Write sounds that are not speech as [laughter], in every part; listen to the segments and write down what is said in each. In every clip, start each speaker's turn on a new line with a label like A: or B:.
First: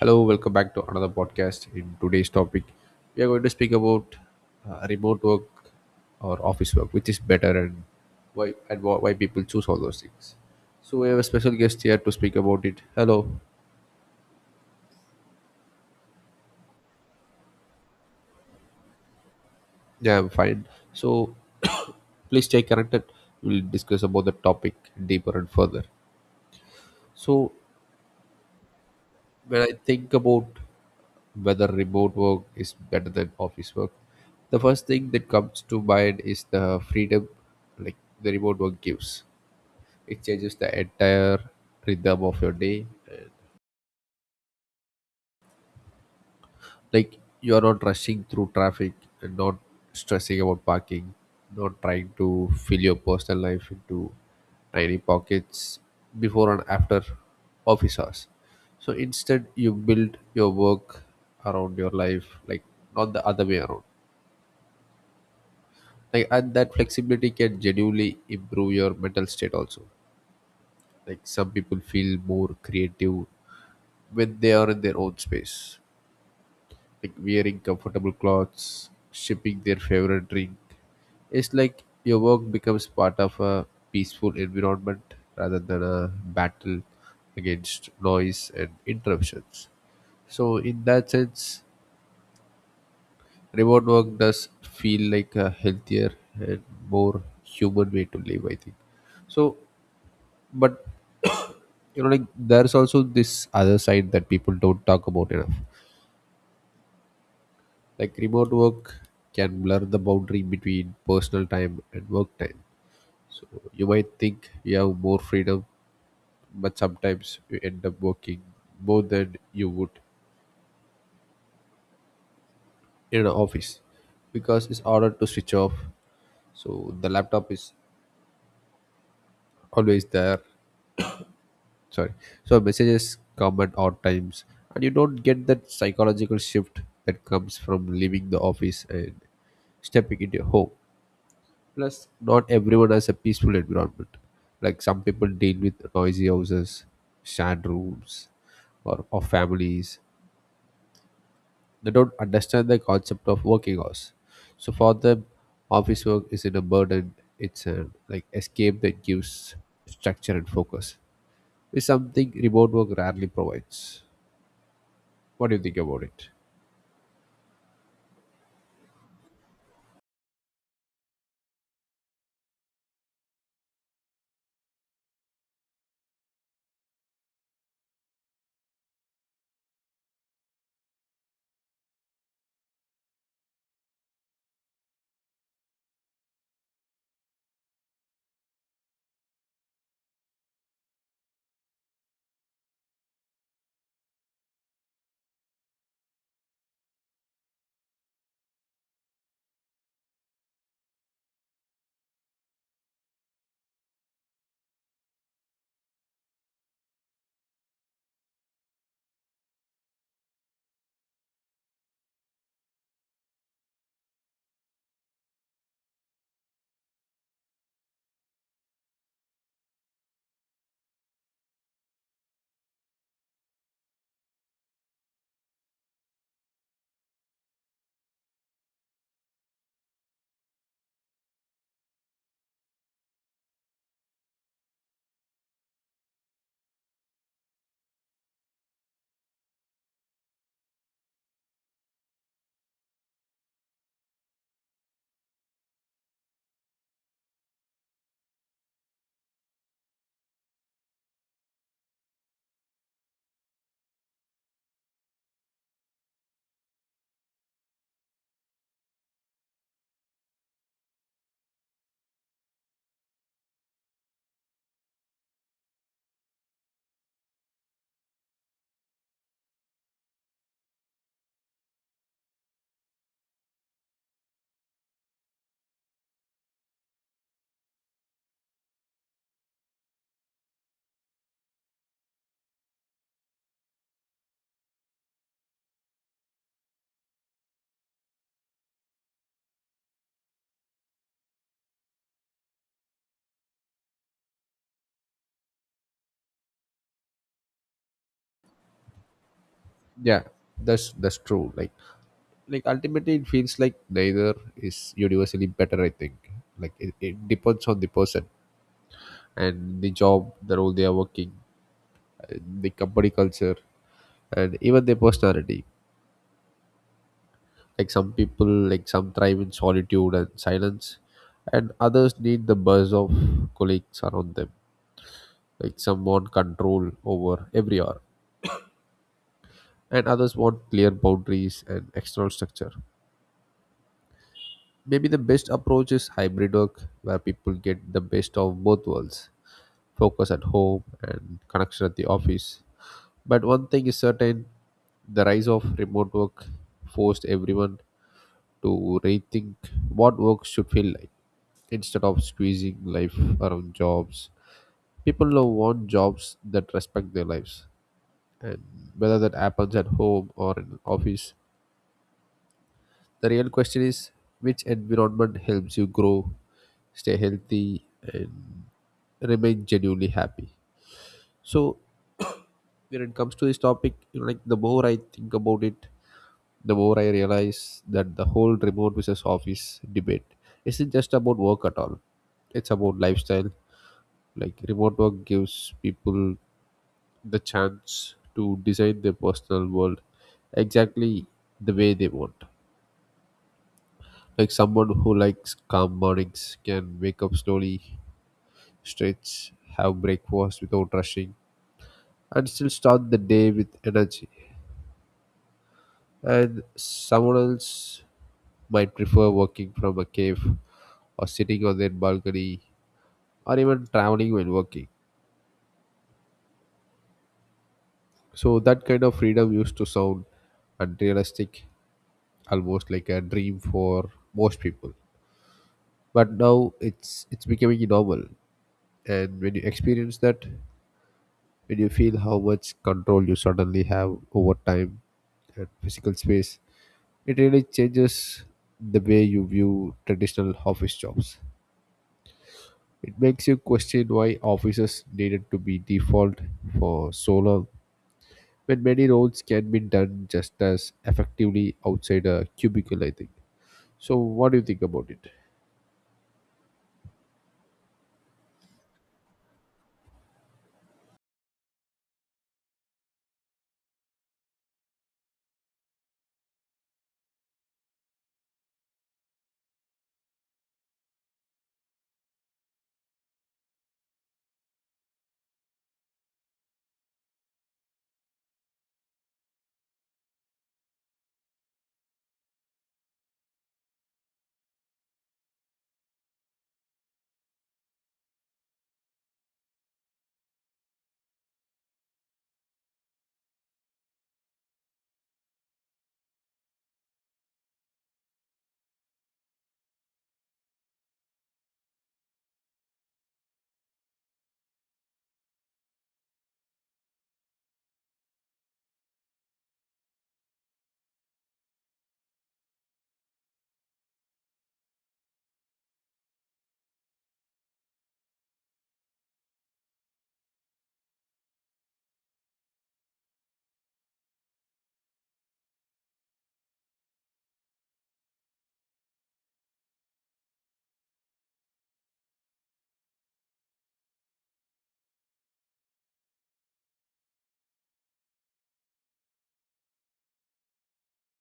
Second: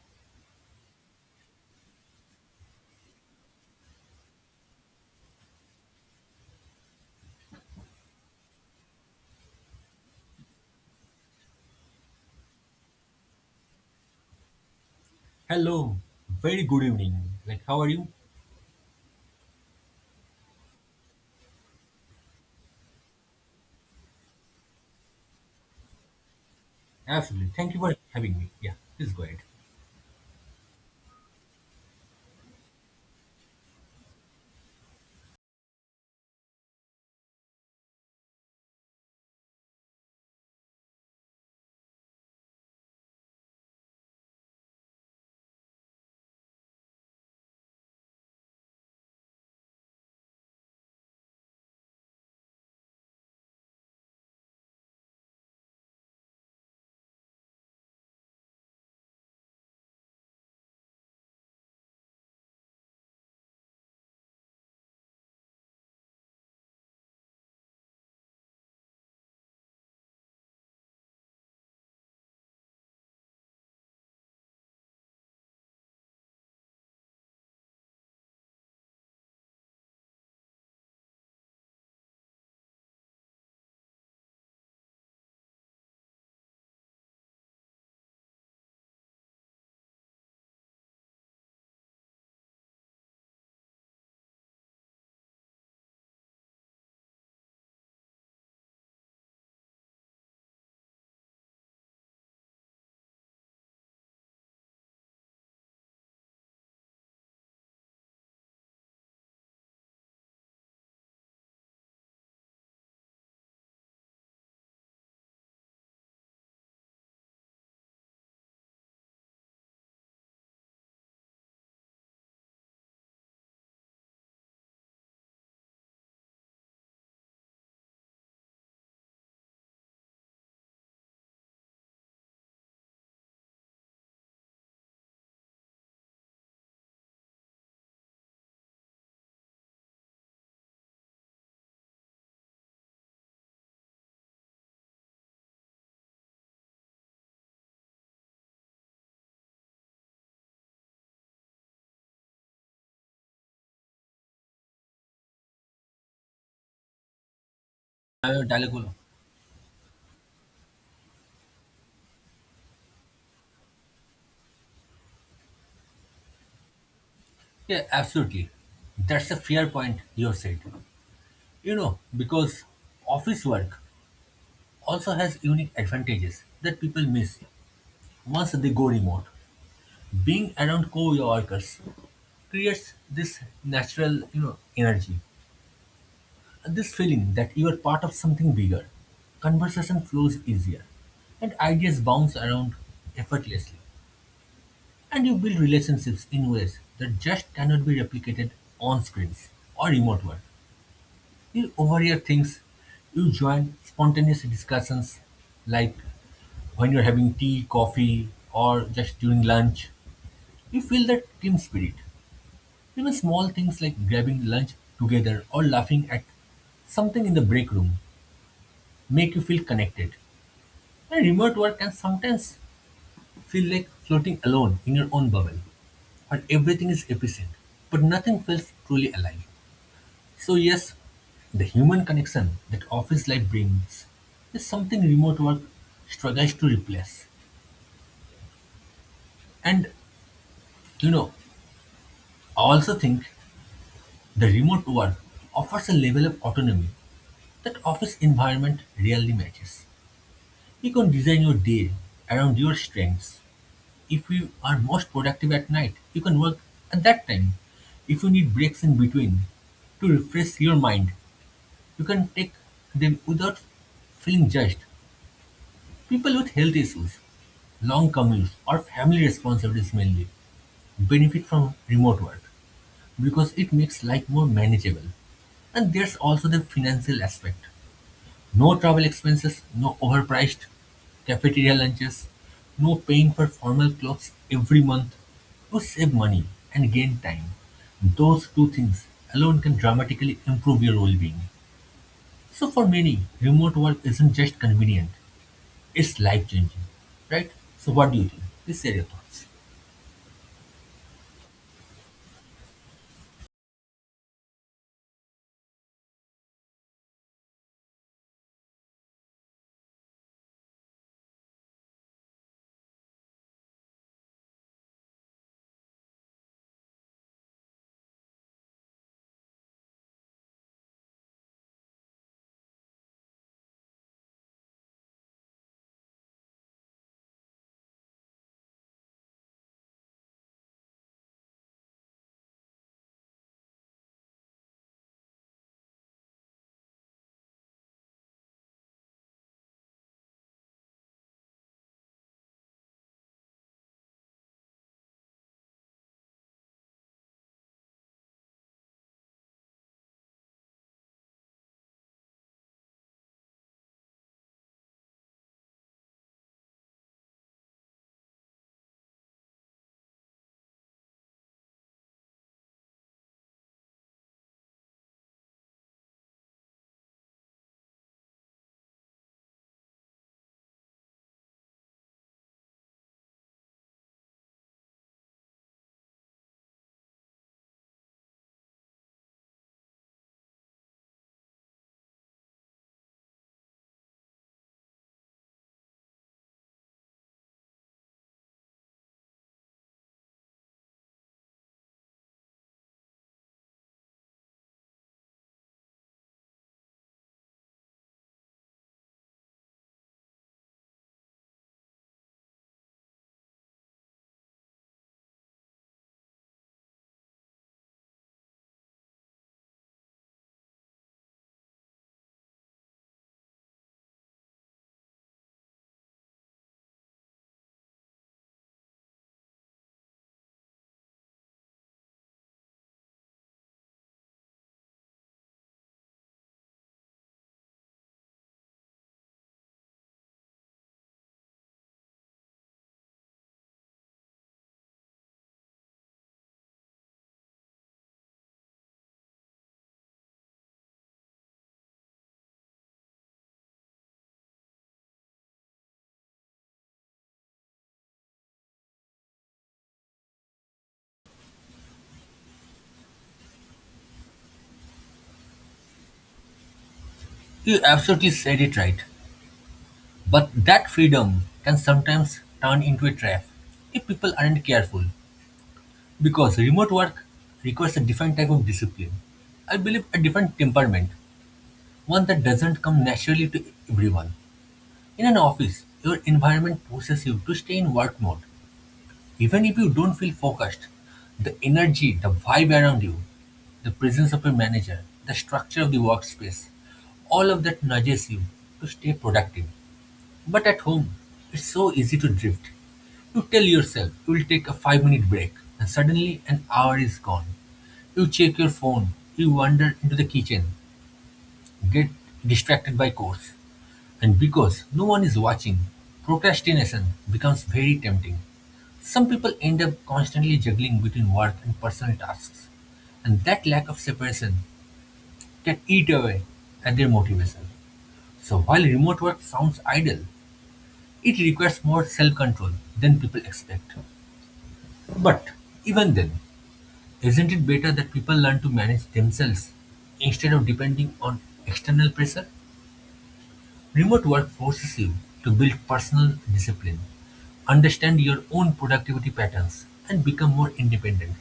A: Hello, welcome back to another podcast. In today's topic, we are going to speak about remote work or office work, which is better and why and why people choose all those things. So we have a special guest here to speak about it. Hello,
B: Hello, very good evening. Like, how are you?
A: yeah, I'm fine. So [coughs] please stay connected. We'll discuss about the topic deeper and further.
B: Absolutely.
A: So
B: Thank you for having me. Yeah, please go ahead.
A: when I think about whether remote work is better than office work, the first thing that comes to mind is the freedom, like the remote work gives. It changes the entire rhythm of your day, and like you are not rushing through traffic, and not stressing about parking, not trying to fill your personal life into tiny pockets before and after office hours. So instead you build your work around your life, like not the other way around. Like, and that flexibility can genuinely improve your mental state also. Like, some people feel more creative when they are in their own space, like wearing comfortable clothes, sipping their favorite drink. It's like your work becomes part of a peaceful environment rather than a battle against noise and interruptions. So in that sense, remote work does feel like a healthier and more human way to live, I think. So, but you know, like there's also this other side that people don't talk about enough. Like, remote work can blur the boundary between personal time and work time. So you might think you have more freedom, but sometimes you end up working more than you would in an office because it's harder to switch off. So the laptop is always there. Sorry. So messages come at odd times and you don't get that psychological shift that comes from leaving the office and stepping into your home. Plus not everyone has a peaceful environment. Like, some people deal with noisy houses, shared rooms, or families. They don't understand the concept of working hours. So for them, office work isn't a burden, it's an like escape
B: Dalegulo.
A: that gives structure and focus is something remote work rarely provides. What do you think about it?
B: Yeah, absolutely. That's a fair point you said. You know, because office work also has unique advantages that people miss once they go remote. Being around co-workers creates this natural, you know, energy. This feeling that you are part of something bigger. Conversation flows easier and ideas bounce around effortlessly. And you build relationships in ways that just cannot be replicated on screens or remote work. You overhear things, you join spontaneous discussions like when you're having tea, coffee, or just during lunch. You feel that team spirit. Even small things like grabbing lunch together or laughing at something in the break room make you feel connected. And remote work can sometimes feel like floating alone in your own bubble, where everything is efficient, but nothing feels truly alive. So, yes, the human connection that office life brings is something remote work struggles to replace. And you know, I also think the remote work offers a level of autonomy that office environment rarely matches. You can design your day around your strengths. If you are most productive at night, you can work at that time. If you need breaks in between to refresh your mind, you can take them without feeling judged. People with health issues, long commutes, or family responsibilities mainly benefit from remote work because it makes life more manageable. And there's also the financial aspect. No travel expenses, no overpriced cafeteria lunches, no paying for formal clothes every month. You save money and gain time. Those two things alone can dramatically improve your well being. So, for many, remote work isn't just convenient, it's life changing. Right? So, what do you think? Please share your thoughts.
A: Yeah, that's true, like ultimately it feels like neither is universally better, I think. Like it depends on the person and the job, the role they are working, uh, the company culture and even their personality. Like some people, like some thrive in solitude and silence, and others need the buzz of colleagues around them. Like some want control over every hour and others want clear boundaries and external structure. Maybe the best approach is hybrid work where people get the best of both worlds, focus at home and connection at the office. But one thing is certain, the rise of remote work forced everyone to rethink what work should feel like instead of squeezing life around jobs. People now want jobs that respect their lives, and whether that happens at home or in office, the real question is which environment helps you grow, stay healthy, and remain genuinely happy. So, [coughs] when it comes to this topic, you know, like the more I think about it, the more I realize that the whole remote versus office debate isn't just about work at all. It's about lifestyle. Like remote work gives people the chance to design their personal world exactly the way they want. Like someone who likes calm mornings can wake up slowly, stretch, have breakfast without rushing, and still start the day with energy. And someone else might prefer working from a cave, or sitting on their balcony, or even traveling while working. So that kind of freedom used to sound unrealistic, almost like a dream for most people. But now it's becoming normal. And when you experience that, when you feel how much control you suddenly have over time and physical space, it really changes the way you view traditional office jobs. It makes you question why offices needed to be default for so long when many roles can be done just as effectively outside a cubicle, I think. So, what do you think about it?
B: You absolutely said it right. But that freedom can sometimes turn into a trap if people aren't careful. Because remote work requires a different type of discipline. I believe a different temperament, one that doesn't come naturally to everyone. In an office, your environment pushes you to stay in work mode. Even if you don't feel focused, the energy, the vibe around you, the presence of your manager, the structure of the workspace, all of that nudges you to stay productive. But at home, it's so easy to drift. You tell yourself you will take a 5-minute minute break, and suddenly an hour is gone. You check your phone, you wander into the kitchen, get distracted by chores, and because no one is watching, procrastination becomes very tempting. Some people end up constantly juggling between work and personal tasks, and that lack of separation can eat away at their motivation. So while remote work sounds ideal, it requires more self control than people expect. But even then, isn't it better that people learn to manage themselves instead of depending on external pressure? Remote work forces you to build personal discipline, understand your own productivity patterns, and become more independent.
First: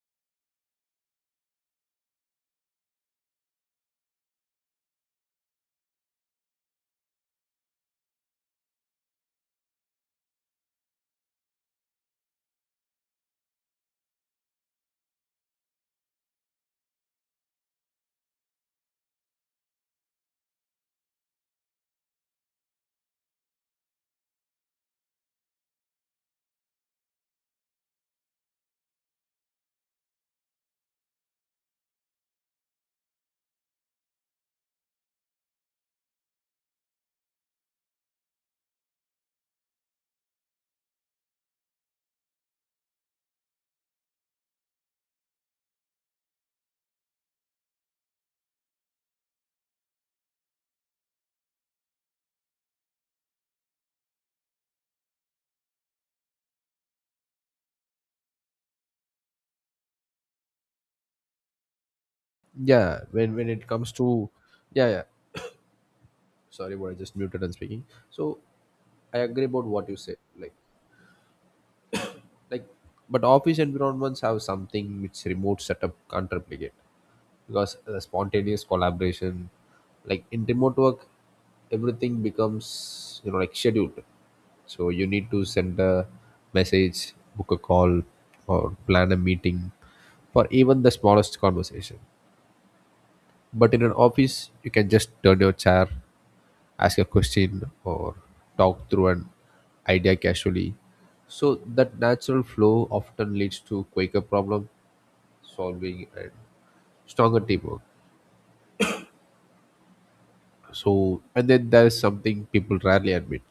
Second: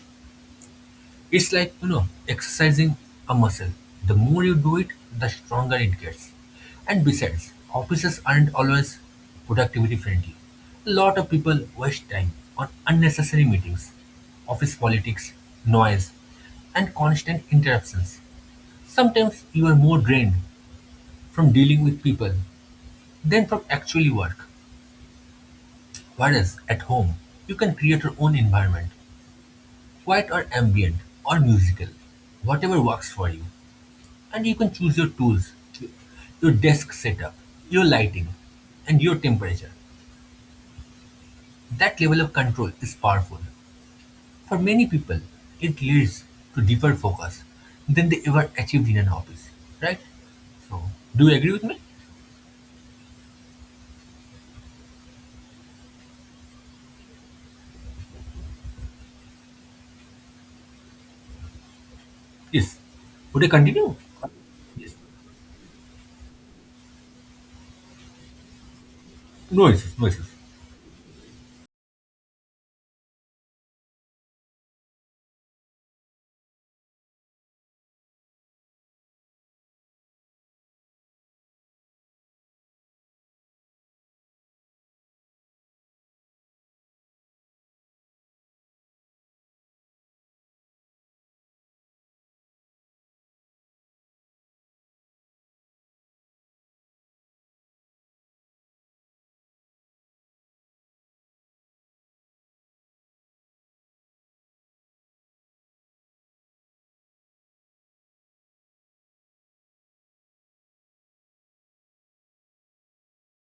B: It's like, you know, exercising a muscle. The more you do it, the stronger it gets. And besides, offices aren't always productivity friendly. A lot of people waste time on unnecessary meetings, office politics, noise, and constant interruptions. Sometimes you are more drained from dealing with people than from actually work. Whereas at home, you can create your own environment, quiet or ambient or musical, whatever works for you. And you can choose your tools, your desk setup, your lighting, and your temperature. That level of control is powerful. For many people, it leads to deeper focus than they ever achieved in an office, right? So, do you agree with me? Yes.
A: Yeah, when,
B: Would I
A: when it comes
B: continue?
A: to. Yeah,
B: Yes.
A: yeah. Sorry, but I just muted and speaking. So, I agree about
B: No
A: what you
B: issues, no
A: said.
B: issues.
A: Like, like but office environments have something which remote setup can't replicate, because the spontaneous collaboration, like in remote work everything becomes, you know, like scheduled. So you need to send a message, book a call, or plan a meeting for even the smallest conversation. But in an office you can just turn your chair, ask a question, or talk through an idea casually. So that natural flow often leads to quicker problem solving and stronger teamwork. So and then there is something people rarely admit,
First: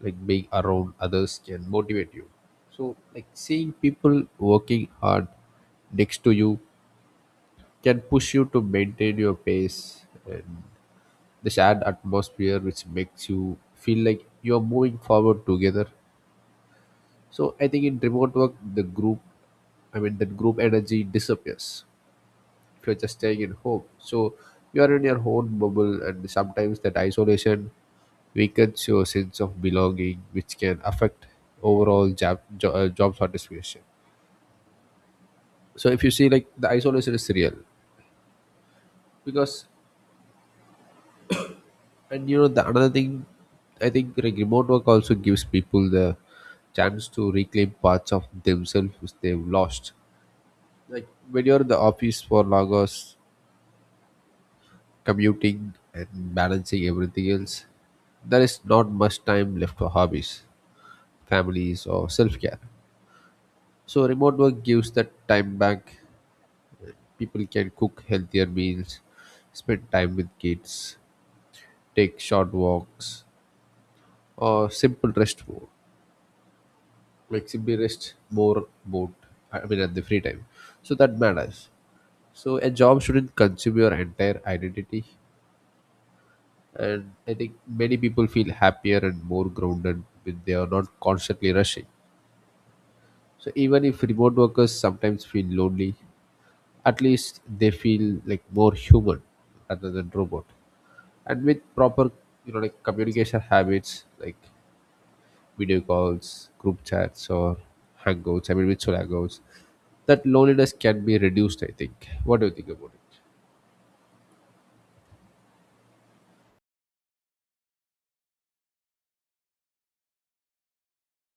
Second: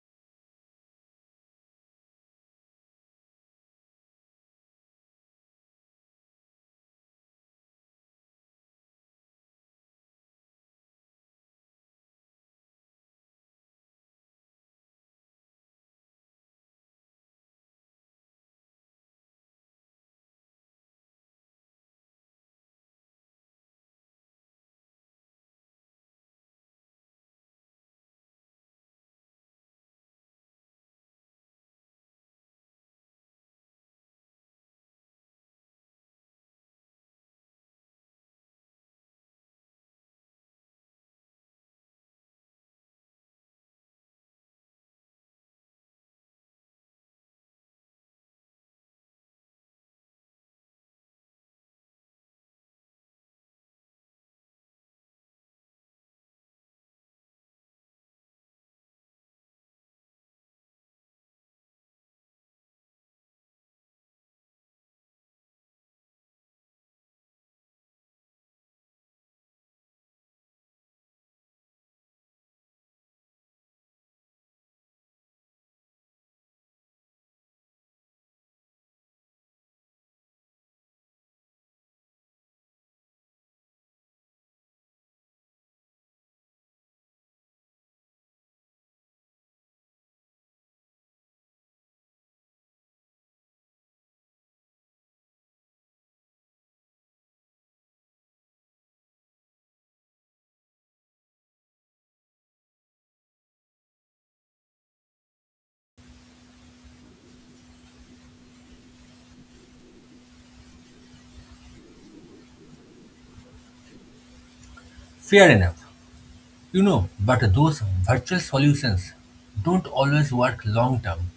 A: like being around others can motivate you. So like seeing people working hard next to you can push you to maintain your pace, and the shared atmosphere which makes you feel like you're moving forward together. So I think in remote work, the group, I mean, that group energy disappears if you're just staying at home. So you are in your own bubble, and sometimes that isolation weakens your sense of belonging, which can affect overall job job satisfaction. So if you see, like the isolation is real, because and the another thing, I think, like remote work also gives people the chance to reclaim parts of themselves which they've lost. Like when you're in the office for long hours, commuting and balancing everything else, there is not much time left for hobbies, families, or self care. So, remote work gives that time back. People can cook healthier meals, spend time with kids, take short walks, or simple rest more. Like simply rest more about, I mean, at the free time. So, that matters. So, a job shouldn't consume your entire identity. And I think many people feel happier and more grounded when they are not constantly rushing. So even if remote workers sometimes feel lonely, at least they feel like more human rather than robot. And with proper, like communication habits like video calls, group chats, or hangouts. I mean, virtual hangouts. That loneliness can be reduced, I think. What do you think about it?
B: Fair enough. You know, but those virtual solutions don't always work long term.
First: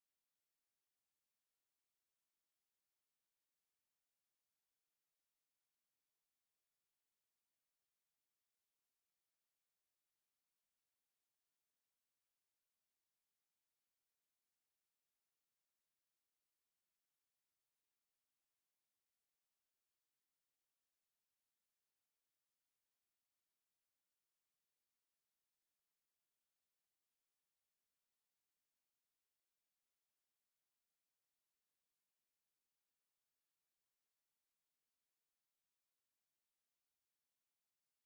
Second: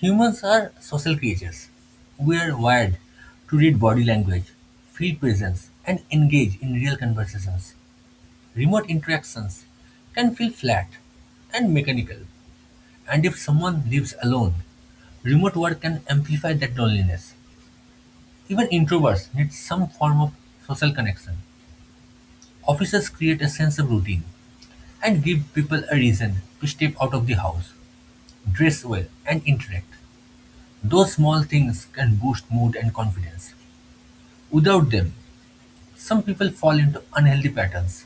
B: Humans are social creatures. We are wired to read body language, feel presence, and engage in real conversations. Remote interactions can feel flat and mechanical, and if someone lives alone, remote work can amplify that loneliness. Even introverts need some form of social connection. Offices create a sense of routine and give people a reason to step out of the house, dress well, and interact. Those small things can boost mood and confidence. Without them, some people fall into unhealthy patterns,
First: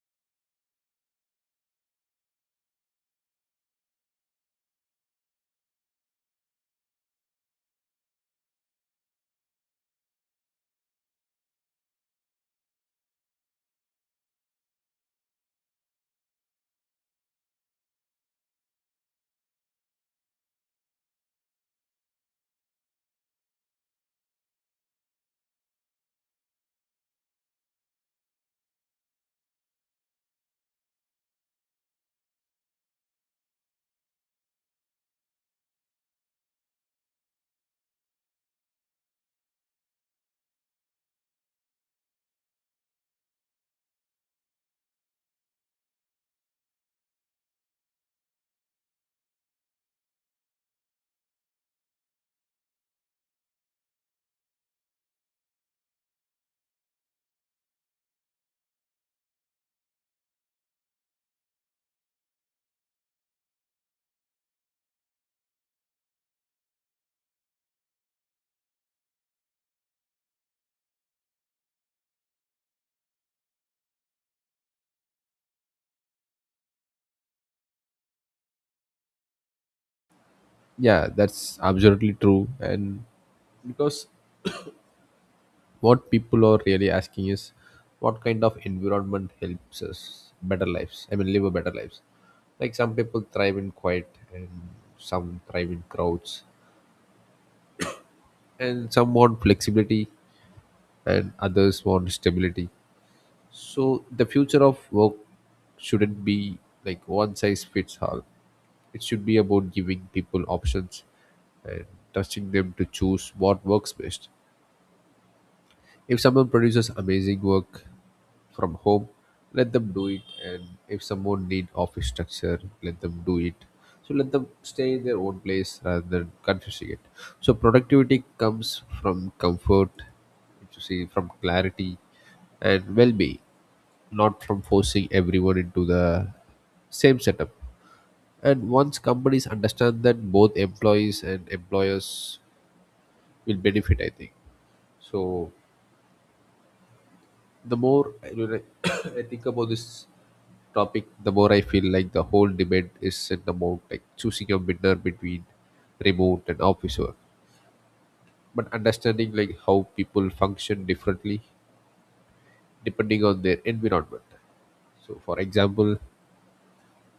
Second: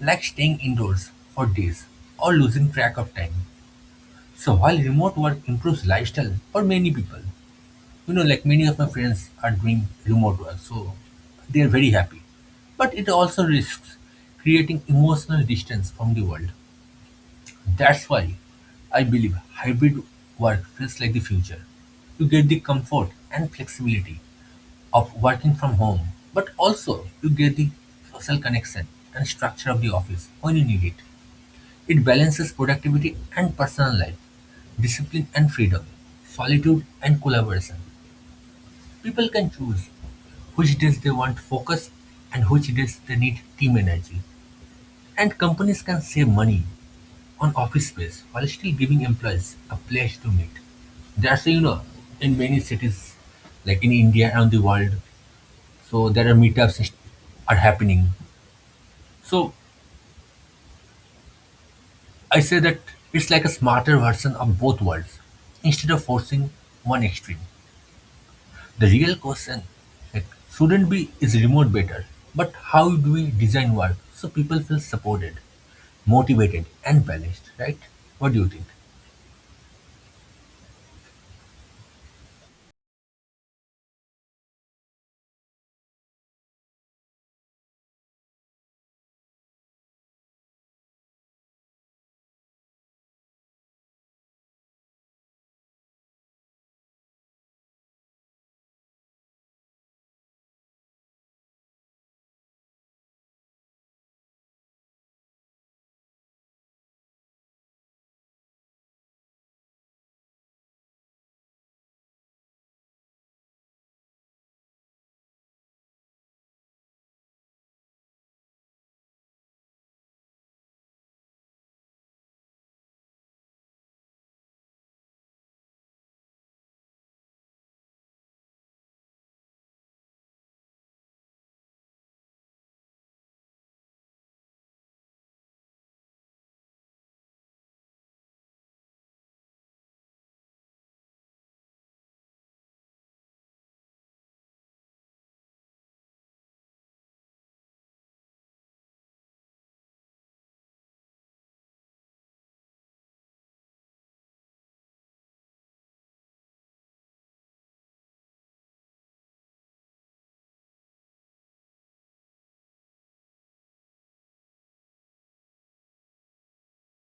B: like staying indoors for days or losing track of time. So while remote work improves lifestyle for many people, you know, like many of my friends are doing remote work, so they are very happy. But it also risks creating emotional distance from the world. That's why I believe hybrid work feels like the future. You get the comfort and flexibility of working from home, but also you get the social connection and structure of the office when you need it. It balances productivity and personal life, discipline and freedom, solitude and collaboration. People can choose which days they want focus and which days they need team energy. And companies can save money on office space while still giving employees a place to meet. That's you know, in many cities, like in India and the world, so there are meetups are happening. So I say that it's like a smarter version of both worlds. Instead of forcing one extreme, the real question like, shouldn't be is remote better, but how do we design work so people feel supported, motivated, and balanced? Right? What do you think?
A: Yeah, that's absolutely true. And because what people are really asking is what kind of environment helps us better lives? I mean, live a better lives. Like some people thrive in quiet, and some thrive in crowds, and some want flexibility and others want stability. So, the future of work shouldn't be like one size fits all. It should be about giving people options and trusting them to choose what works best. If someone produces amazing work from home, let them do it. And if someone need office structure, let them do it. So let them stay in their own place rather than confusing it. So productivity comes from comfort, if you see, from clarity and well-being, not from forcing everyone into the same setup. And once companies understand that, both employees and employers will benefit, I think so. The more [coughs] I think about this topic, the more I feel like the whole debate is in the mode like choosing a winner between remote and office work. But understanding like how people function differently depending on their environment. So for example,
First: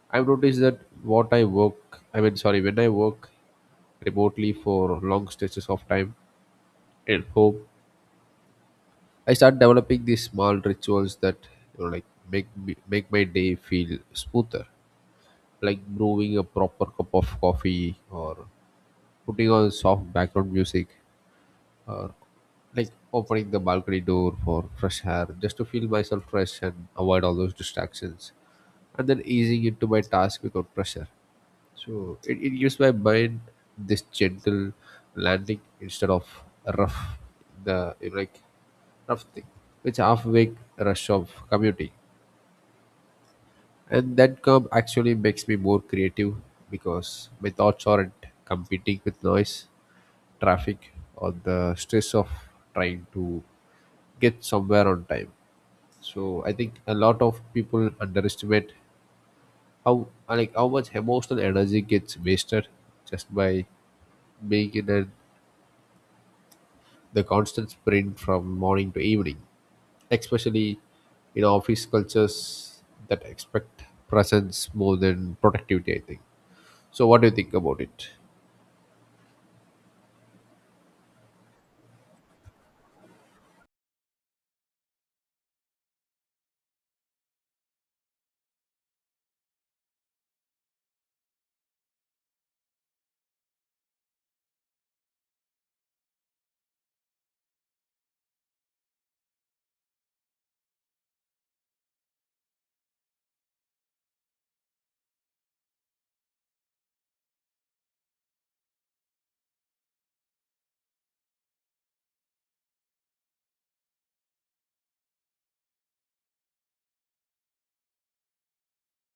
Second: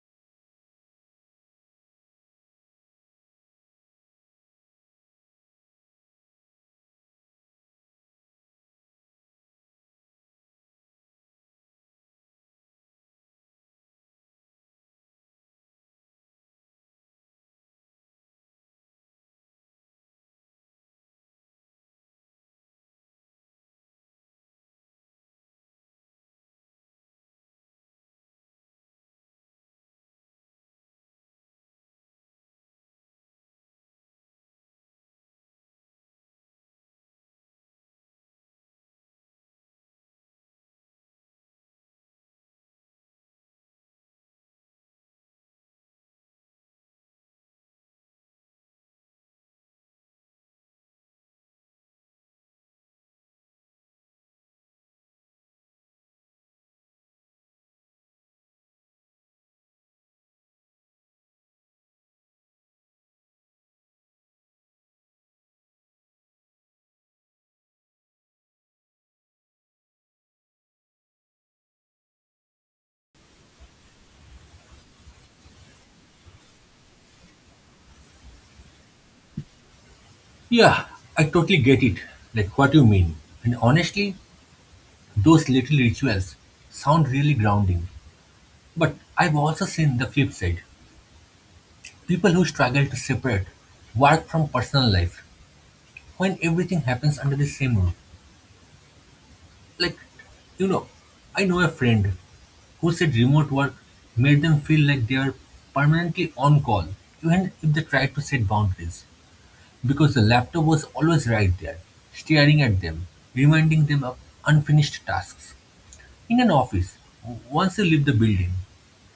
A: I've noticed that what I work I mean sorry, when I work remotely for long stretches of time at home, I start developing these small rituals that, you know, like make my day feel smoother, like brewing a proper cup of coffee, or putting on soft background music, or like opening the balcony door for fresh air, just to feel myself fresh and avoid all those distractions, and then easing into my task without pressure. So it gives my mind this gentle landing instead of a rough the like rough thing. Which half wake rush of commuting. And that calm actually makes me more creative because my thoughts aren't competing with noise, traffic, or the stress of trying to get somewhere on time. So I think a lot of people underestimate how much emotional energy gets wasted just by being in a, the constant sprint from morning to evening, especially in office cultures that expect presence more than productivity, I think. So, what do you think about it?
B: Yeah, I totally get it. Like what you mean. And honestly, those little rituals sound really grounding. But I've also seen the flip side. People who struggle to separate work from personal life when everything happens under the same roof. Like, you know, I know a friend who said remote work made them feel like they are permanently on call, even if they tried to set boundaries, because the laptop was always right there, staring at them, reminding them of unfinished tasks. In an office, once you leave the building,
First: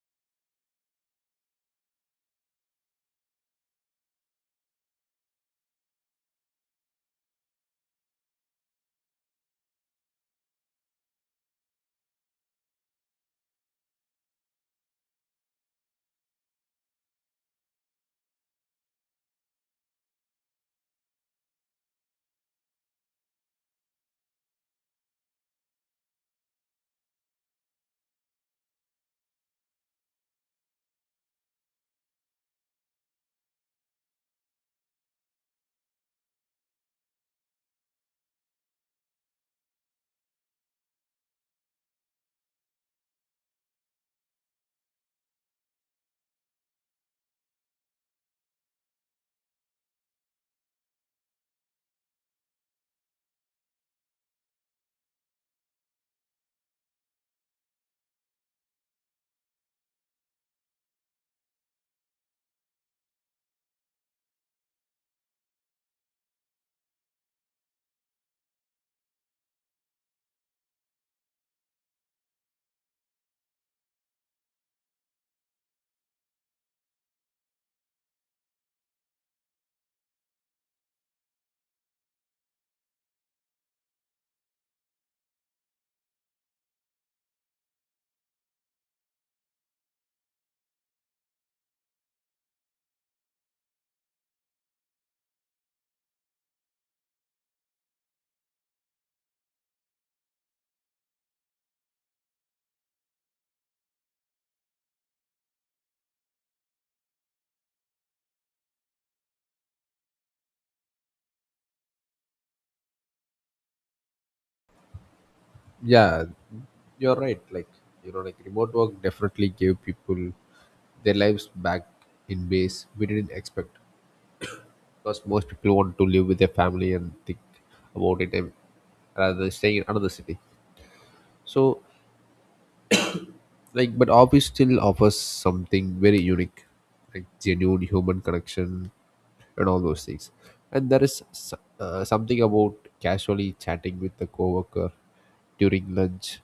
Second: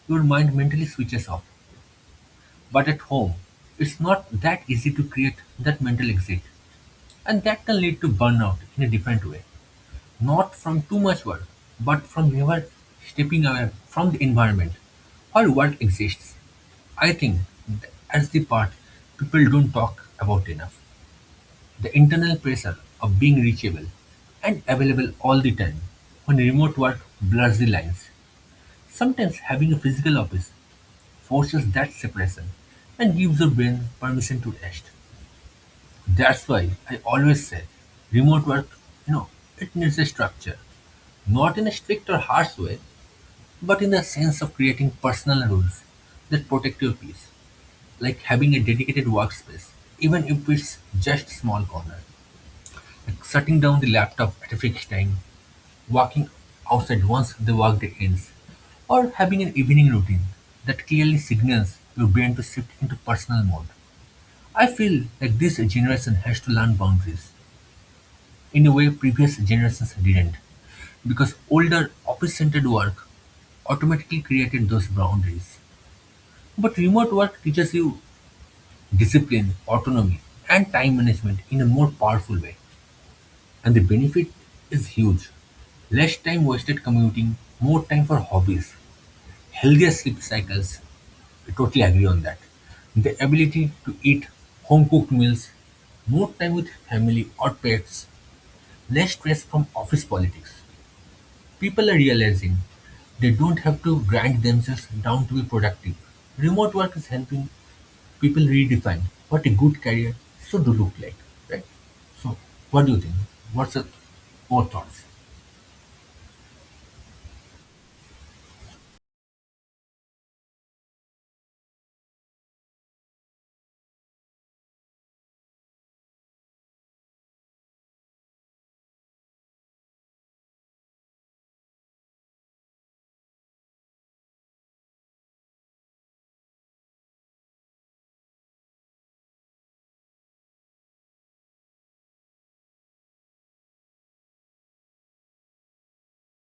B: your mind mentally switches off. But at home, it's not that easy to create that mental exit. And that can lead to burnout in a different way. Not from too much work, but from never stepping away from the environment where work exists. I think that's the part people don't talk about enough. The internal pressure of being reachable and available all the time when remote work blurs the lines. Sometimes having a physical office forces that separation and gives your brain permission to rest. That's why I always say remote work, you know, it needs a structure. Not in a strict or harsh way, but in the sense of creating personal rules that protect your peace. Like having a dedicated workspace, even if it's just small corner. Like shutting down the laptop at a fixed time, walking outside once the workday ends, or having an evening routine that clearly signals your brain to shift into personal mode. I feel that this generation has to learn boundaries in a way previous generations didn't, because older office-centered work automatically created those boundaries. But remote work teaches you discipline, autonomy, and time management in a more powerful way, and the benefit is huge. Less time wasted commuting, more time for hobbies, healthier sleep cycles. I totally agree on that. The ability to eat home cooked meals, more time with family or pets, less stress from office politics. People are realizing they don't have to grind themselves down to be productive. Remote work is helping people redefine what a good career should look like, right? So, what do you think? What's your thoughts?
A: Yeah, you're right. Like, you know, like remote work definitely gave people their lives back in ways we didn't expect. Because most people want to live with their family and think about it, and rather than staying in another city. So, like, but office still offers something very unique, like genuine human connection and all those things. And there is something about casually chatting with the coworker during lunch,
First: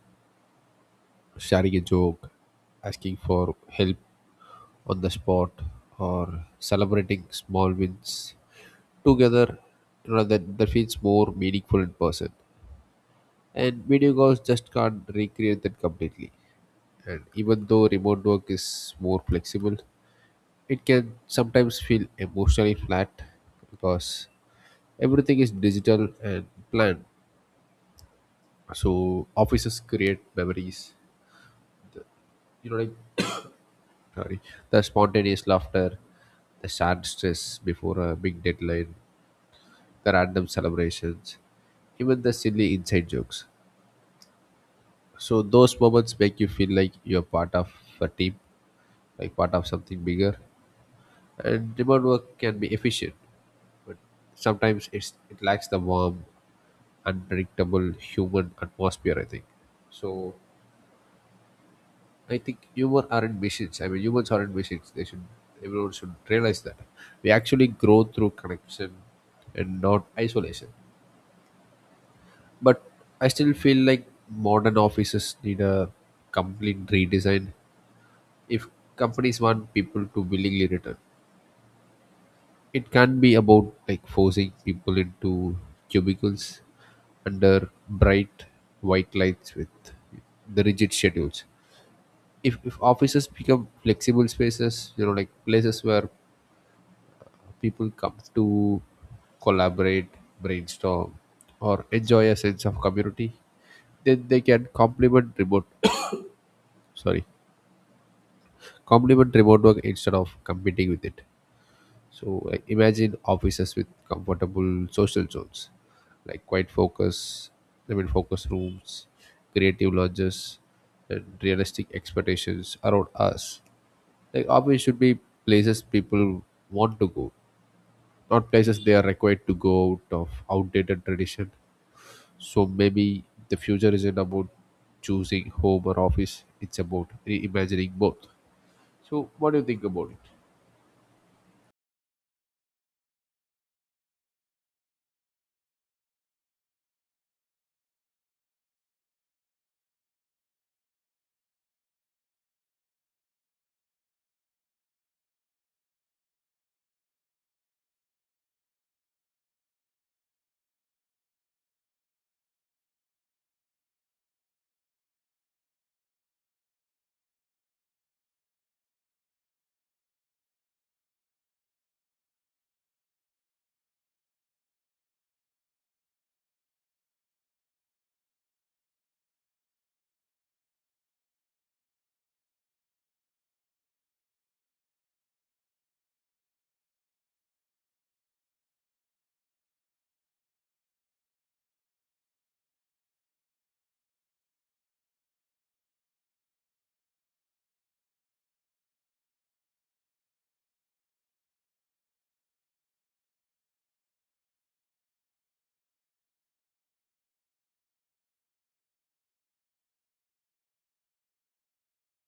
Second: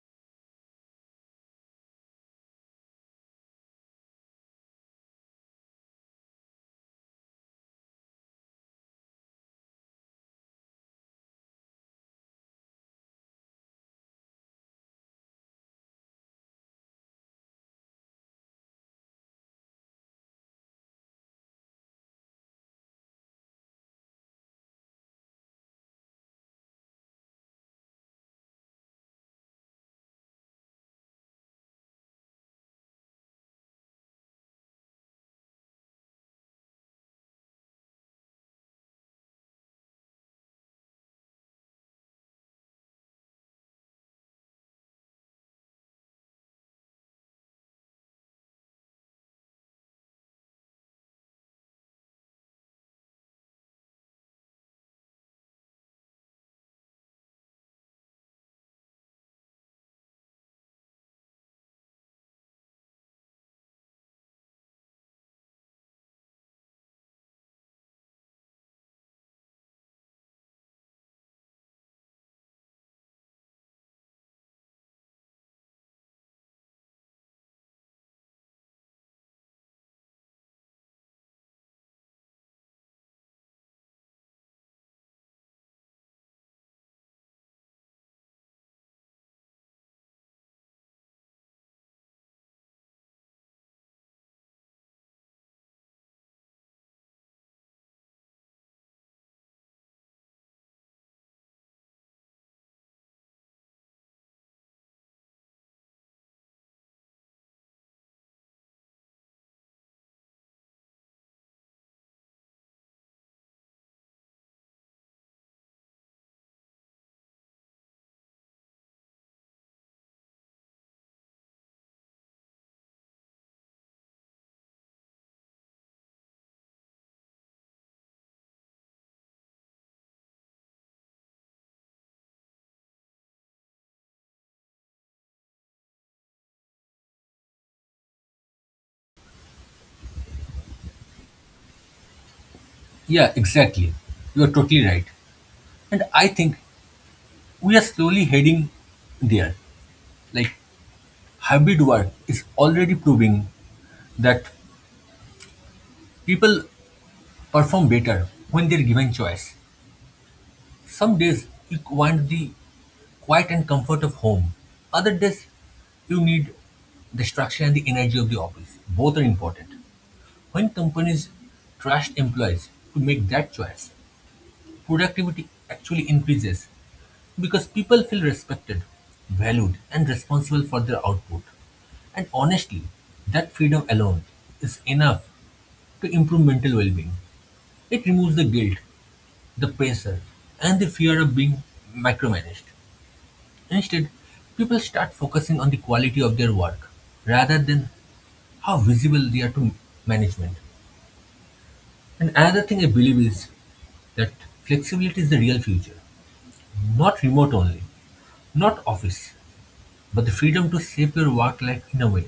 A: sharing a joke, asking for help on the spot, or celebrating small wins together, that feels more meaningful in person. And video calls just can't recreate that completely. And even though remote work is more flexible, it can sometimes feel emotionally flat because everything is digital and planned. So offices create memories. You know, like sorry, the spontaneous laughter, the shared stress before a big deadline, the random celebrations, even the silly inside jokes. So those moments make you feel like you're part of a team, like part of something bigger. And remote work can be efficient, but sometimes it lacks the warm, unpredictable human atmosphere. I think so. I think humor aren't machines. I mean, humans aren't machines. They should everyone should realize that we actually grow through connection and not isolation. But I still feel like modern offices need a complete redesign. If companies want people to willingly return, it can be about like forcing people into cubicles under bright white lights with the rigid schedules. If offices become flexible spaces, you know, like places where people come to collaborate, brainstorm, or enjoy a sense of community, then they can complement remote [coughs] sorry complement remote work instead of competing with it. So like, imagine offices with comfortable social zones, like quiet focus, I mean focus rooms, creative lodges, and realistic expectations around us. Like office should be places people want to go, or places they are required to go out of outdated tradition. So maybe the future isn't about choosing home or office; it's about reimagining both. So what do you think about it?
B: Yeah, exactly. You are totally right. And I think we are slowly heading there. Like, hybrid work is already proving that people perform better when they're given choice. Some days you want the quiet and comfort of home. Other days, you need the structure and the energy of the office. Both are important. When companies trust employees to make that choice, productivity actually increases because people feel respected, valued, and responsible for their output. And honestly, that freedom alone is enough to improve mental well being. It removes the guilt, the pressure, and the fear of being micromanaged. Instead, people start focusing on the quality of their work rather than how visible they are to management. And another thing I believe is that flexibility is the real future, not remote only, not office, but the freedom to shape your work life in a way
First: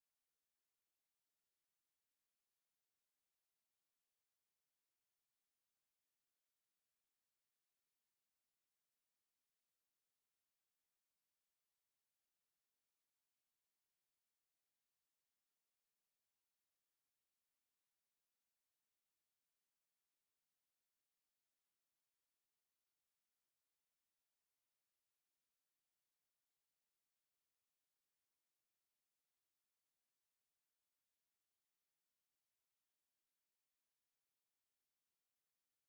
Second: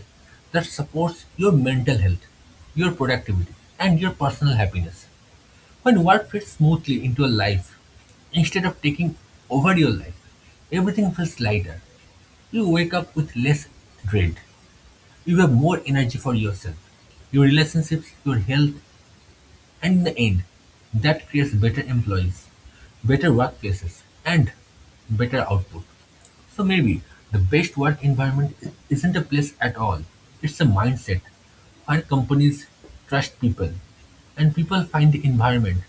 B: that supports your mental health, your productivity, and your personal happiness. When work fits smoothly into your life, instead of taking over your life, everything feels lighter. You wake up with less dread. You have more energy for yourself, your relationships, your health, and in the end, that creates better employees, better workplaces, and better output. So maybe the best work environment isn't a place at all. It's a mindset where companies trust people and people find the environment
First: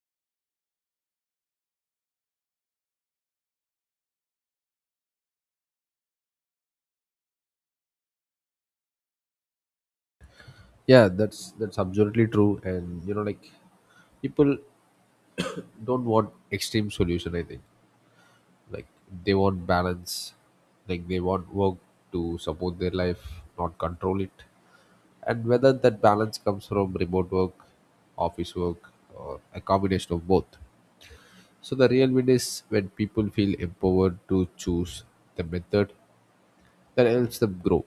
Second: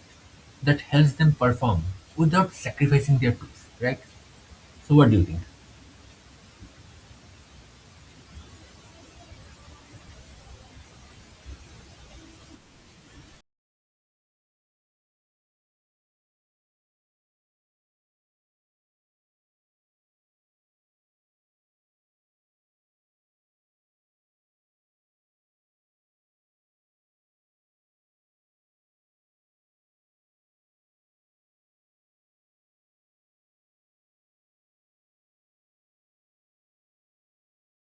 B: that helps them perform without sacrificing their peace, right? So what do you think?
A: Yeah, that's absolutely true. And you know, like people don't want extreme solution. I think like they want balance, like they want work to support their life, not control it. And whether that balance comes from remote work, office work, or a combination of both. So the real win is when people feel empowered to choose the method that helps them grow.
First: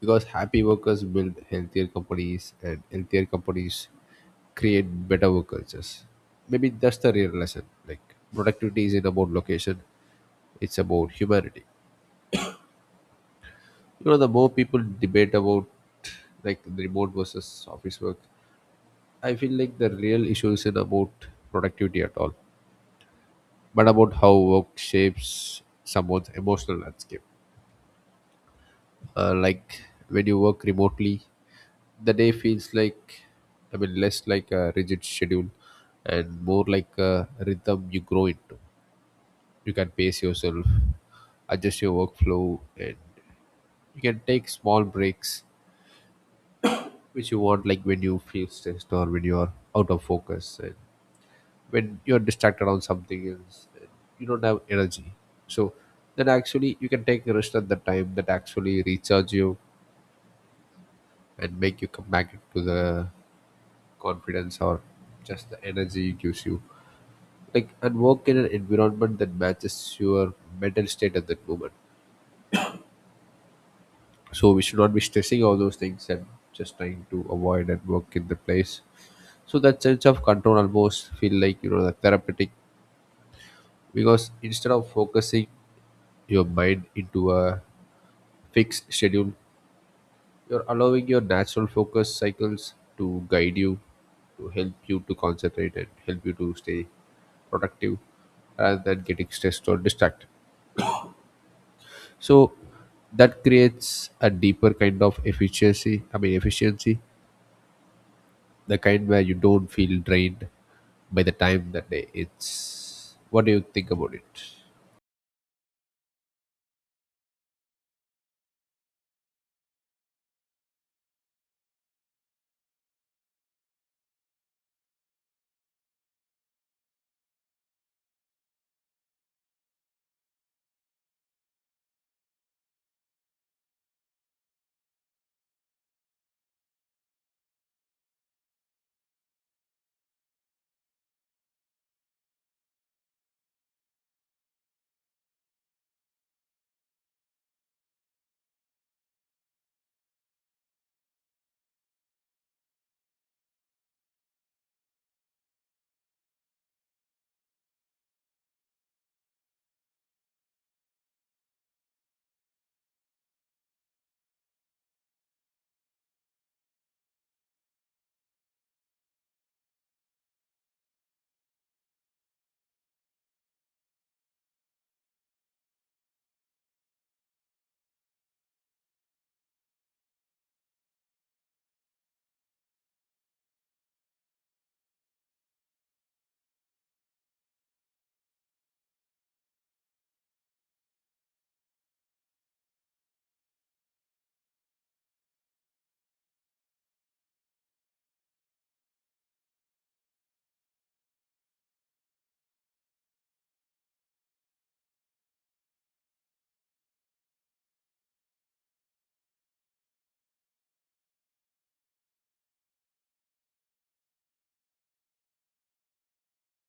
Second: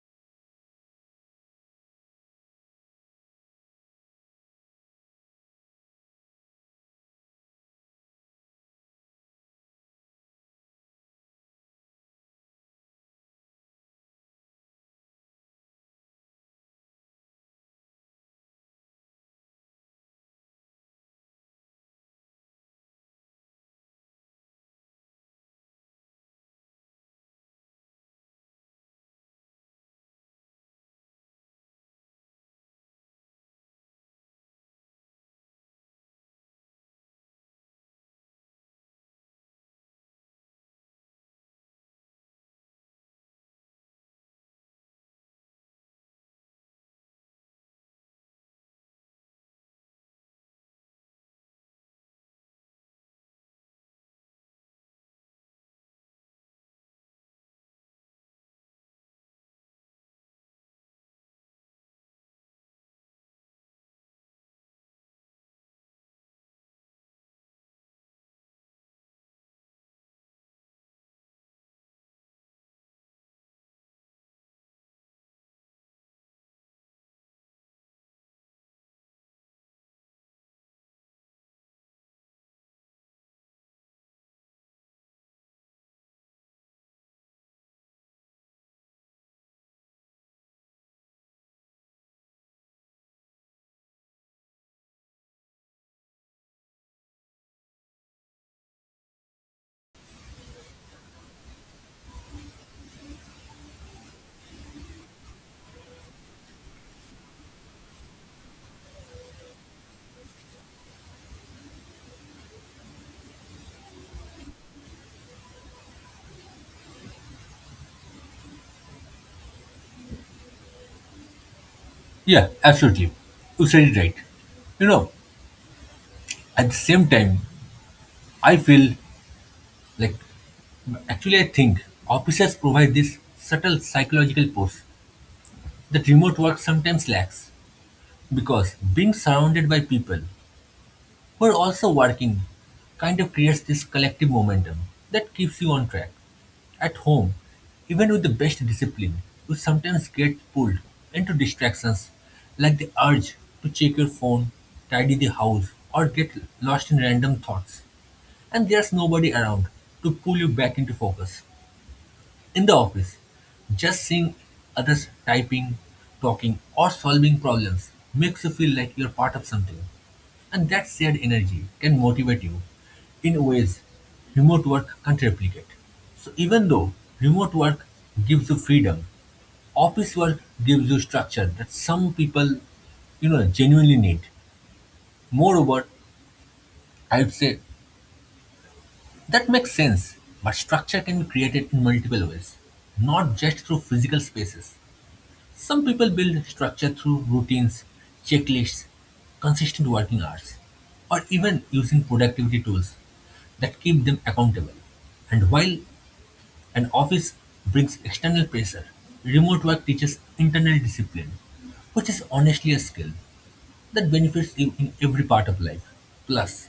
A: Because happy workers build healthier companies and healthier companies create better work cultures. Maybe that's the real lesson. Like productivity isn't about location, it's about humanity. You know, the more people debate about like the remote versus office work, I feel like the real issue isn't about productivity at all, but about how work shapes someone's emotional landscape. uh, like when you work remotely, the day feels like, less like a rigid schedule and more like a rhythm you grow into. You can pace yourself, adjust your workflow, and you can take small breaks which you want, like when you feel stressed or when you are out of focus and when you're distracted on something else and you don't have energy. So then actually you can take a rest at the time that actually recharge you and make you come back to the confidence, or just the energy it gives you, like, and work in an environment that matches your mental state at that moment. So we should not be stressing all those things and just trying to avoid and work in the place. So that sense of control almost feel like, you know, the therapeutic, because instead of focusing your mind into a fixed schedule, you're allowing your natural focus cycles to guide you, to help you to concentrate and help you to stay productive rather than getting stressed or distracted. So that creates a deeper kind of efficiency. I mean efficiency, the kind where you don't feel drained by the time that day. It's what do you think about it?
B: Yeah, absolutely. You said it right. You know, at the same time, I feel like actually, I think offices provide this subtle psychological push that remote work sometimes lacks because being surrounded by people who are also working kind of creates this collective momentum that keeps you on track. At home, even with the best discipline, you sometimes get pulled into distractions like the urge to check your phone, tidy the house, or get lost in random thoughts. And there's nobody around to pull you back into focus. In the office, just seeing others typing, talking, or solving problems makes you feel like you're part of something. And that shared energy can motivate you in ways remote work can't replicate. So, even though remote work gives you freedom, office work gives you structure that some people you know genuinely need. Moreover, I would say that makes sense, but structure can be created in multiple ways, not just through physical spaces. Some people build structure through routines, checklists, consistent working hours, or even using productivity tools that keep them accountable. And while an office brings external pressure, remote work teaches internal discipline, which is honestly a skill that benefits you in every part of life. Plus,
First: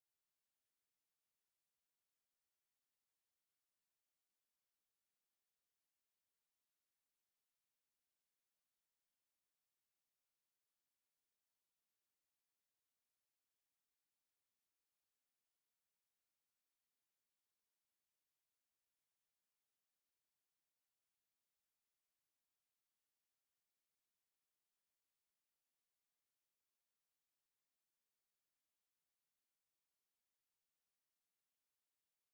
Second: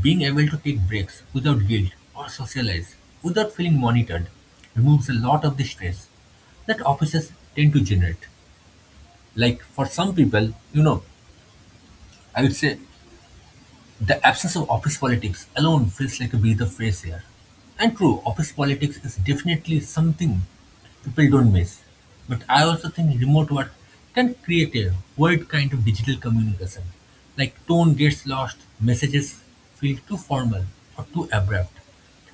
B: being able to take breaks without guilt or socialize without feeling monitored removes a lot of the stress that offices tend to generate. Like for some people, you know, I would say the absence of office politics alone feels like a breath of fresh air. And true, office politics is definitely something people don't miss. But I also think remote work can create a weird kind of digital communication. Like tone gets lost, messages feel too formal or too abrupt.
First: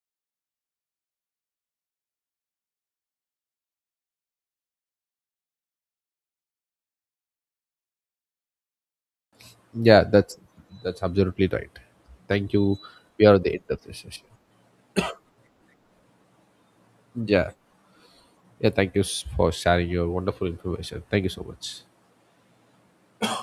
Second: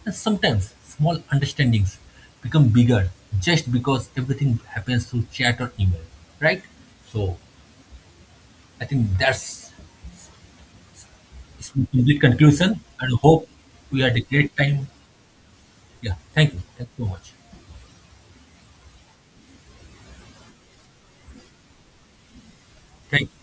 B: And sometimes small understandings become bigger just because everything happens through chat or email, right? So I think that's
A: Yeah, that's absolutely
B: this
A: right.
B: is the
A: Thank you.
B: conclusion and
A: We are at
B: hope
A: the end of this
B: we had a
A: session.
B: great time. Yeah, thank you. Thank you so much.
A: Yeah. Yeah, thank for sharing your wonderful information. Thank you so much.
B: Thank you.